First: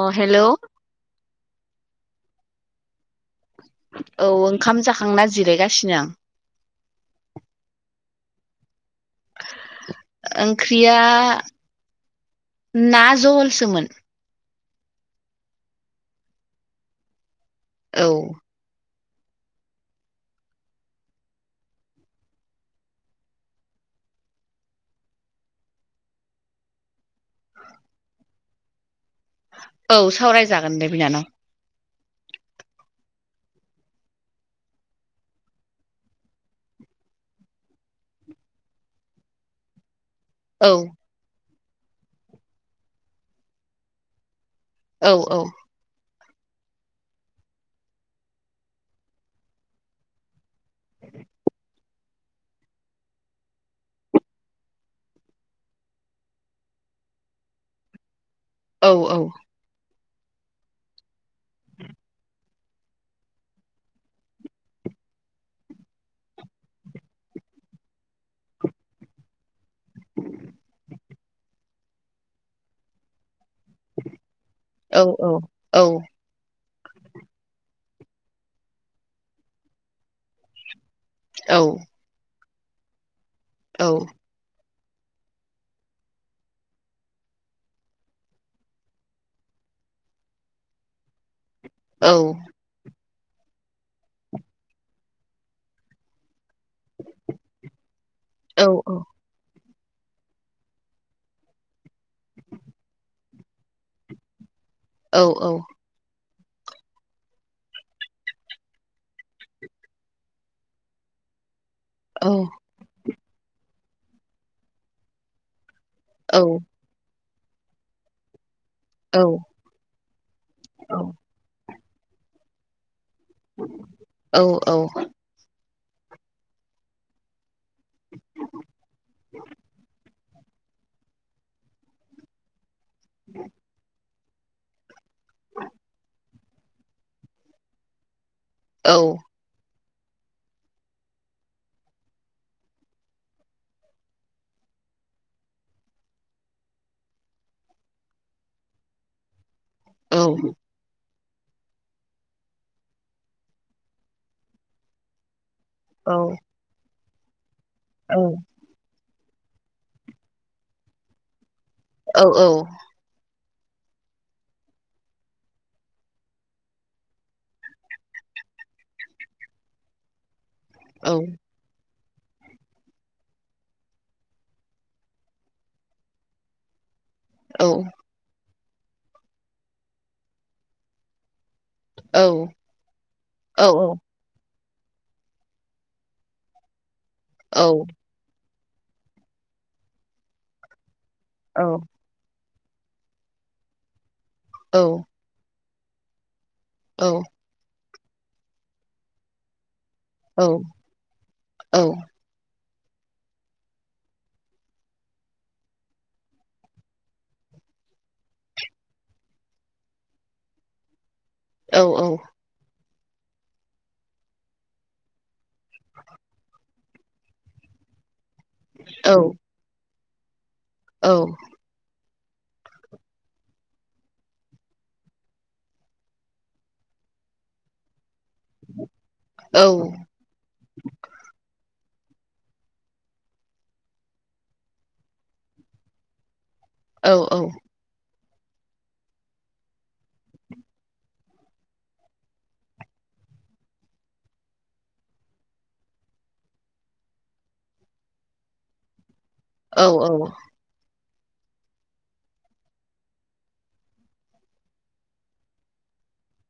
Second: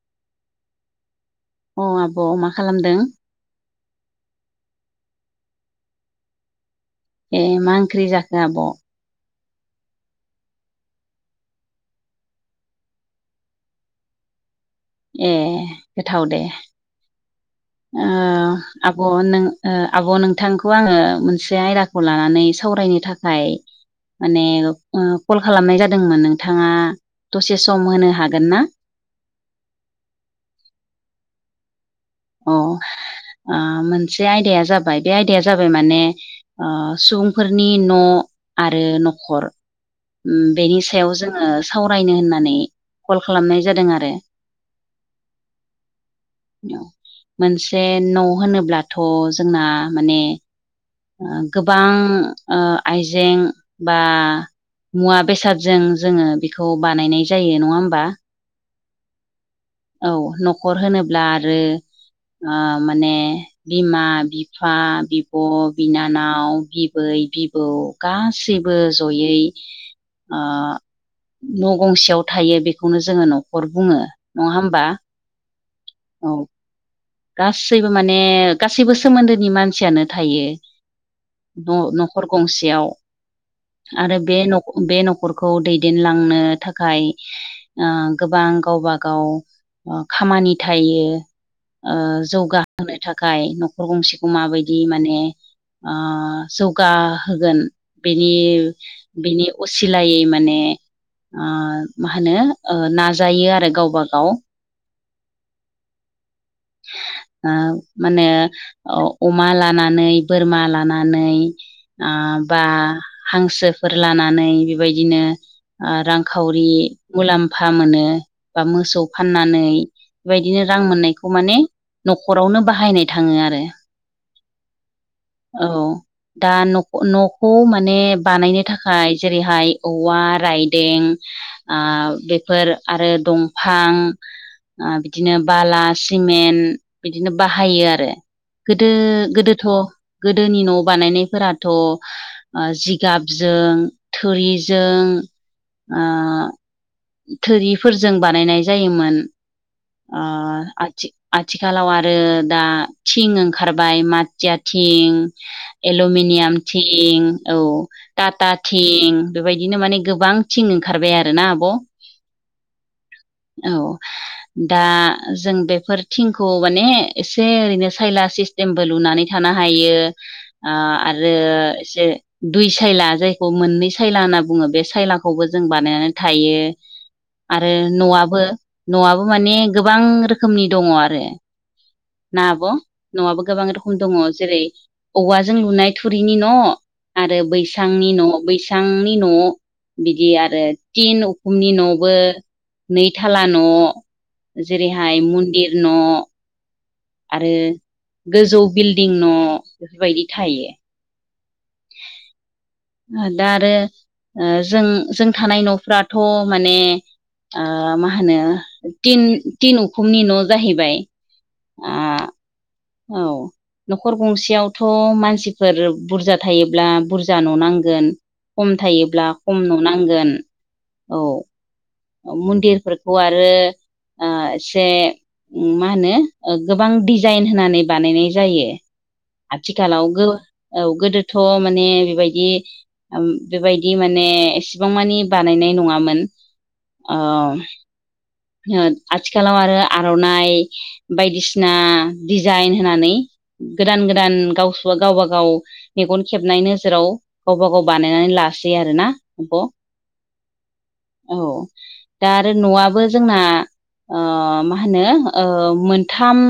अ hello अ आब' मा खालामदों। औ ओंखाम जाखांना जिरायगासिनो आं। ए मा ओंख्रि जाखो आब'? ओंख्रिया ना जहलसोमोन। ए गोथाव दे। ओ औ आब' नों ओ आब' नोंथांखौ आङो मोनसे आयदाखौ लानानै सावरायनो थाखाय माने उम कल खालामनाय जादोंमोन नोंथाङा दसे सम होनो हागोन ना औ सावरायजागोन दे बिनानाव। अ ओ मोनसे आयदाया जाबाय बे आयदाया जाबाय माने ओ सुबुंफोरनि न' आरो नखर औ बेनि सायाव जोङो सावरायनो होननानै कल खालामनाय जादों आरो। औ औ औ मोनसे न' होनोब्लाथ' जोंना माने ओ गोबां ओ आइजें बा मुवा बेसादजों जोङो बेखौ बानायनाय जायो नङा होमबा औ औ औ न'खर होनोब्ला आरो ओ माने बिमा बिफा बिब' बिनानाव बिबै बिबौ गासिबो जयै न' गंसेयाव थायो बेखौनो जोङो न'खर बुङो नङा होमबा औ औ औ औ। गासैबो माने गासैबो सोमोन्दोनि मानसियानो थायो न'-न' खर गंसेयाव औ आरो बे न' बे न'खरखौ दैदेनलांनो थाखाय ओ गोबां गावबा गाव ओ खामानि थायो। ओ औ जौगाहोनो थाखाय न'खर गंसेखौ माबायदि माने ओ जौगाहोगोन बिनि बिनि असिलायै माने ओ मा होनो? नाजायो आरो गावबा गाव। औ औ आ मा होनो? औ अमा लानानै बोरमा लानानै ओ बा औ हांसोफोर लानानै बेबायदिनो ओ रां औ खावरि मुलाम्फा मोनो बा मोसौ फाननानै बेबायदिनो रां मोननायखौ अ माने न'खरावनो बाहायनाय थाङो आरो। औ दा न'खौ न' खौ माने बानायनो थाखाय जेरैहाय औवा राइ दें आ बेफोर आरो दंफां ओ बिदिनो बाला सिमेन्ट बिदिनो बाहायो आरो गोदो गोदोथ' गोदोनि न' बानायनायफोराथ' ओ जिगाबजों थुरिजों ओ थोरिफोरजों बानायनाय जायोमोन ओ आथि आथिखालाव आरो दा थिं ओंखारबाय माथिया थिं एलमिनियाम थिं औ टाटा थिं बेबायदिनो माने गोबां थिं ओंखारबाय आरोना आब'? औ औ औ दा जों बेफोर थिंखौ माने एसे ओरैनो सायला सिस टेमबो लुनानै थानो हायो ओ आरो एसे दुइ सायला जायखौ मोननै सायला होनना बुङो बे सायलाखौबो जों बानायनानै थायो आरो न'आबो न'आबो माने गोबां रोखोमनि दङ आरो। ना आब' न'आबो गोबां रोखोम दङ जेरै औवाजों लुनाय थुरिनि न' आरो बैसांनि न' बैसांनि न' बिदि आरो तिन उखुमनि न'बो नैथाला न' जेरैहाय मन्दिर न' औ आरो गोजौ बिल्डिं न' बेफोरबायदि औ थायो औ दा आरो ओ जों जों थानाय न'फ्राथ' माने ओ मा होनो तिन तिन उखुमनि न' जाहैबाय। औ ओ औ। औ। न'खर गंसेयावथ' मानसिफोर बुरजा थायोब्ला बुरजा न'नांगोन खम थायोब्ला खम न' नांगोन। औ मन्दिरफोरखौ आरो ओ एसे मा होनो? ओ गोबां डिजाइन होनानै बानायनाय जायो। आथिखालाव गो औ गोदोथ' माने बेबायदि ओम बेबायदि माने एसेबां मानि बानायनाय नङामोन औ ओम ओ आथिखालाव आरो आर'नाइ बायदिसिना डिजाइन होनानै गोदान गोदान गावसो गावबा गाव मेगन खेबनाय नोजोराव गावबा गाव बानायनानै लासै आरोना आब'? औ औ। औ दा आरो न'याबो जोंना ओ मा होनो ओ मोनथाम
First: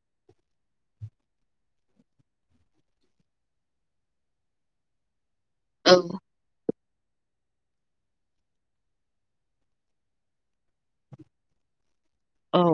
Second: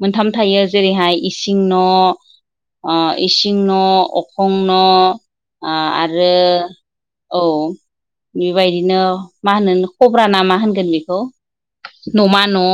मोनथाम थायो जेरैहाय इसिं न'। ओ इसिं न' अखं न' ओ आरो औ बेबायदिनो मा होनो कब्रा ना मा होनगोन बेखौ न'मा न' औ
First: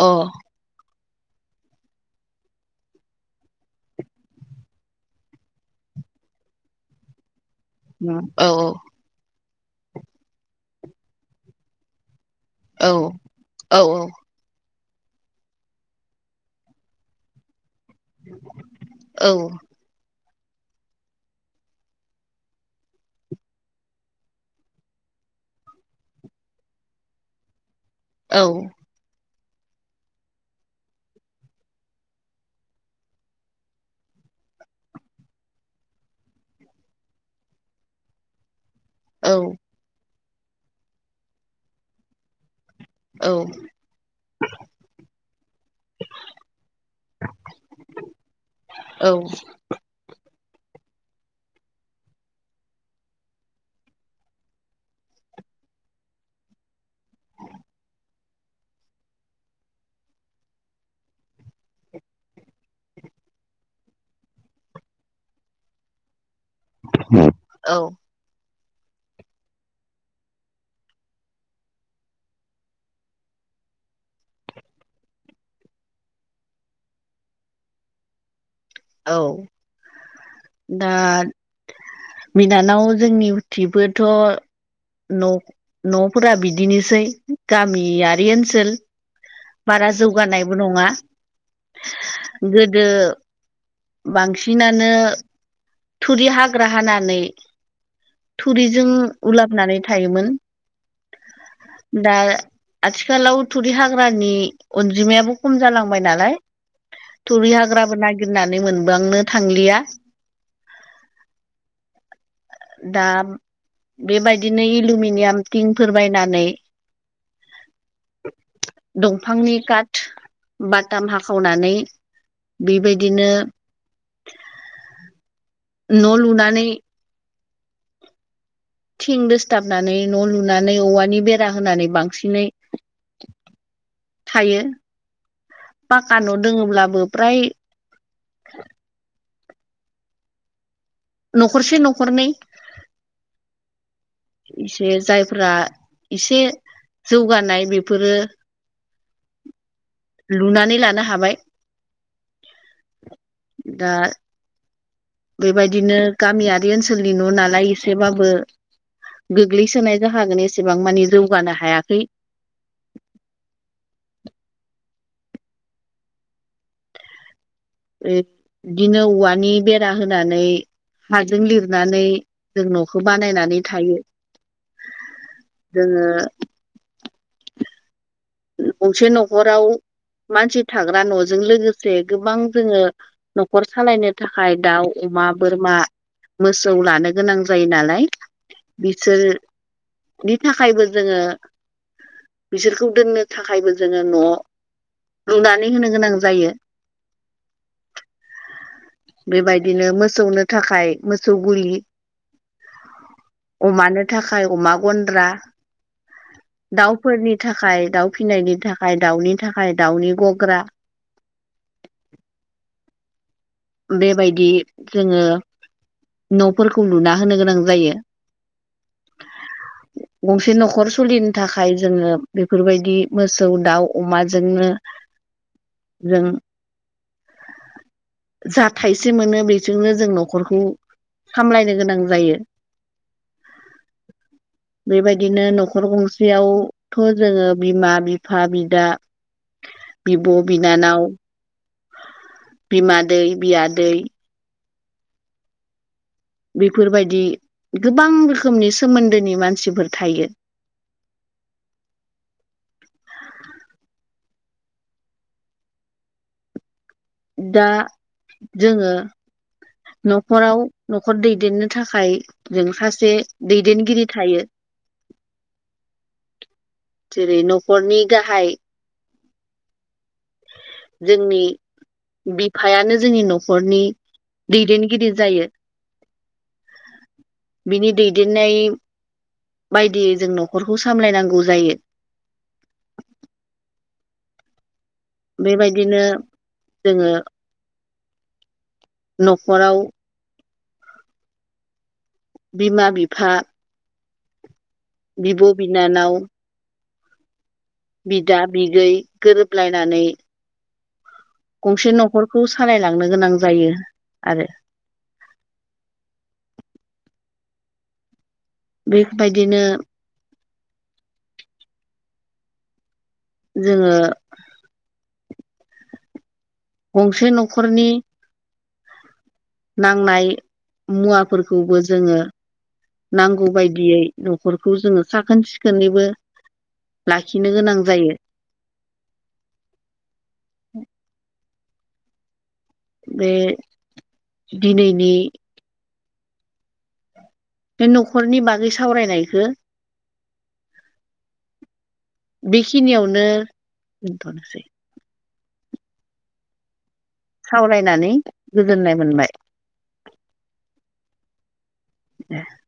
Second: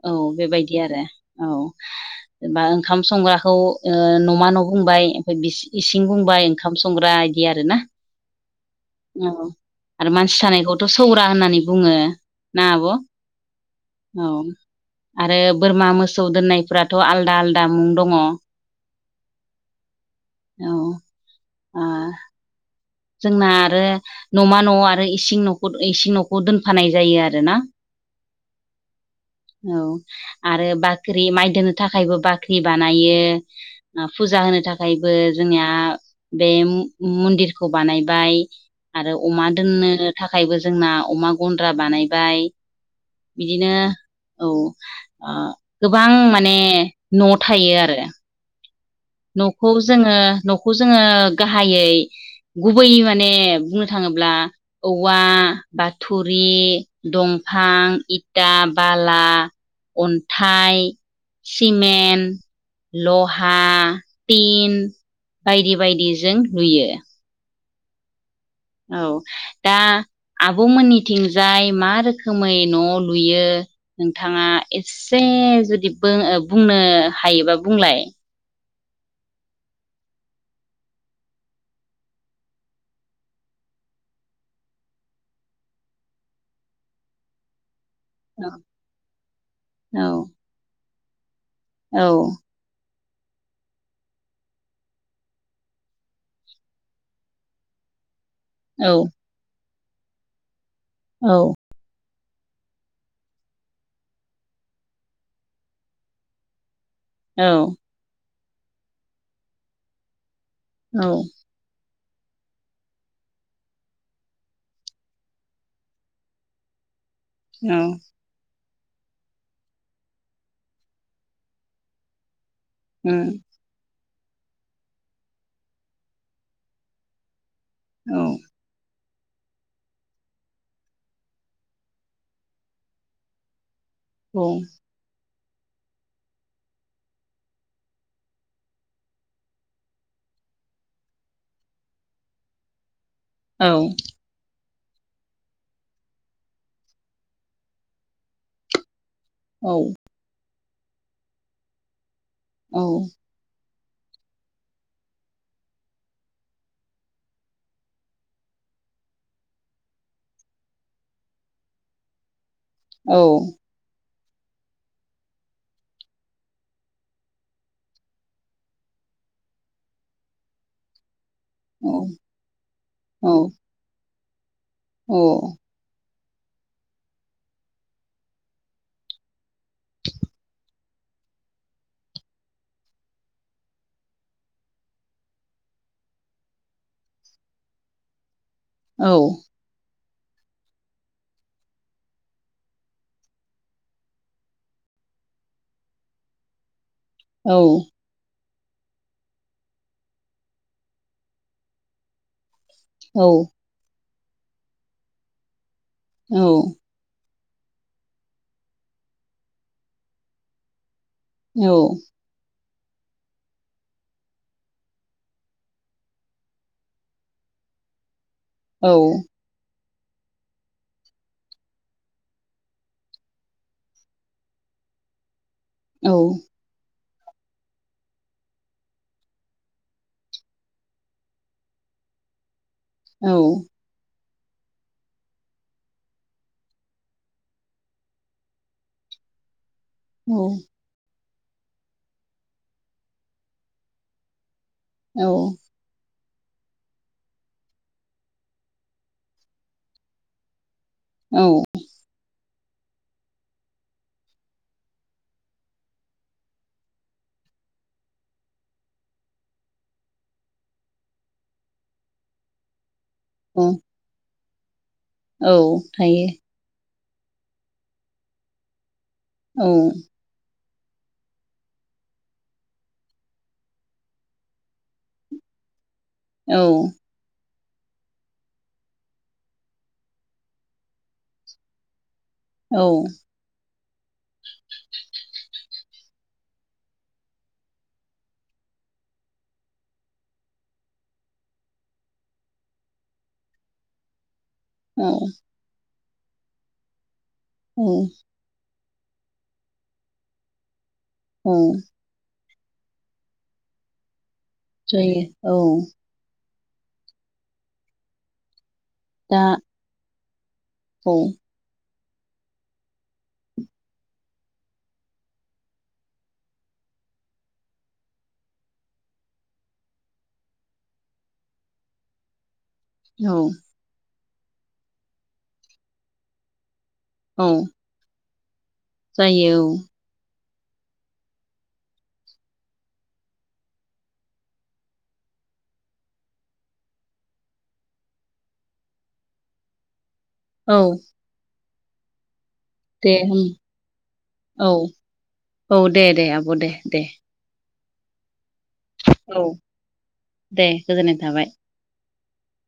अ बेबायदि आरो औ। जेनेबा ओंखाम संग्राखौ ओ न'मा न' बुंबाय ओमफ्राय बिस इसिं बुंबाय। ओंखाम संग्रा इदि आरो ना। औ औ औ आरो मानसि थानायखौथ' सौरा होननानै बुङो। ना आब' औ। औ आरो बोरमा मोसौ दोननायफोराथ' आलदा आलदा मुं दङ। औ औ आ जोंना आरो न'मा न' आरो इसिं न'खौ इसिं न'खौ दोनफानाय जायो आरो ना। औ औ आरो बाख्रि माइ दोननो थाखायबो बाख्रि बानायो। ना फुजा होनो थाखायबो जोंनिया बे मन्दिर खौ बानायबाय आरो अमा दोननो थाखायबो जोंना अमा गन्द्रा बानायबाय औ बिदिनो औ। अ गोबां माने न' थायो आरो [inaudible] न'खौ जोङो न'खौ जोङो गाहायै गुबै माने बुंनो थाङोब्ला औवा बा थुरि, दंफां, इटा, बाला अन्थाइ, सिमेन्ट, लहा पिन बायदि बायदिजों लुयो। [inaudible] औ दा आब' मोननिथिंजाय मा रोखोमै न' लुयो। नोंथाङा एसे जुदि बों बुंनो हायोबा बुंलाय। औ दा बिनानाव जोंनि बोथिंबोथ' न न'फोरा बिदिनोसै गामियारि औ ओनसोल बारा औ जौगानायबो नङा। औ गोदो बांसिनानो थुरि हाग्रा हानानै थुरिजों औ उलाबनानै थायोमोन। औ दा आथिखालाव थुरि हाग्रा नि अनजिमायाबो खम जालांबाय नालाय थुरि औ हाग्राबो होननानै मोनबांनो थांलिया। औ दा बेबायदिनो एलुमिनियाम टिंफोर बायनानै ओं दंफांनि काट बाटाम हाखावनानै उम बेबायदिनो न' लुनानै औ थिं दोसथाबनानै न' लुनानै औवानि बेरा होनानै बांसिनै औ थायो पाक्का न' दङब्लाबो फ्राय न'खरसे न'खरनै औ एसे जायफोरा एसे जौगानाय बेफोरो औ लुनानै लानो हाबाय। औ दा बेबायदिनो गामियारि ओनसोलनि न' नालाय एसेबाबो गोग्लैसोनाय जाहागोन एसेबां मानि जौगानो हायाखै औ बिदिनो औवानि बेरा होनानै हाजों लिर नानै जों न'खौ औ बानायनानै थायो औ जोङो गंसे न'खराव मानसि थाग्रा न'जों लोगोसे गोबां जोङो न'खर सालायनो थाखाय दाउ, अमा, बोरमा मोसौ लानो गोनां जायो नालाय बिसोरनि थाखायबो जोङो बिसोरखौ दोननो थाखायबो जोङो न' लुनानै होनो गोनां जायो। औ बेबायदिनो मोसौनो थाखाय मोसौ गुलि औ अमानो थाखाय अमा गन्द्रा औ दाउफोरनि थाखाय दाउ फिनायनि थाखाय दाउनि थाखाय दाउनि गग्रा औ बेबायदि जोङो न'फोरखौ लुना होनो गोनां जायो। औ गंसे न'खर सोलिनो थाखाय जोङो बेफोरबायदि मोसौ दाउ अमाजोंनो [inaudible] जों जा थाइसे मोनो बेजोंनो जों न'खरखौ सामलायनो गोनां जायो। औ बेबायदिनो न'खर गंसेयावथ' जोङो बिमा बिफा बिदा [inaudible] बिब' बिनानाव बिमादै बियादै औ बेफोरबायदि गोबां रोखोमनि सोमोन्दोनि मानसिफोर थायो। औ दा जोङो न'खराव न'खर दैदेननो थाखाय जों सासे दैदेनगिरि थायो औ थायो जेरै न'खरनि गाहाय औ जोंनि बिफायानो जोंनि न'खरनि दैदेनगिरि जायो। औ बिनि दैदेननाय बायदियै जों न'खरखौ सामलायनांगौ जायो। औ बेबायदिनो जोङो न'खराव बिमा बिफा बिब' बिनानाव बिदा बिगै गोरोबलायनानै औ औ गंसे न'खरखौ सालायलांनो गोनां जायो आरो जायो औ- दा बेबायदिनो औ जोङो गंसे न'खरनि नांनाय मुवाफोरखौबो जोङो औ नांगौ बायदियै न'खरखौ जोङो साखोन सिखोनैबो औ लाखिनो गोनां जायो। जायो औ। बे दिनैनि बे न'खरनि बागै सावरायनायखौ औ दे बेखिनियावनो होम दोनथ'नोसै। औ औ- दे- दे आब' दे- दे- सावरायनानै गोजोननाय मोनबाय। औ दे गोजोननाय थाबाय। [unintelligible]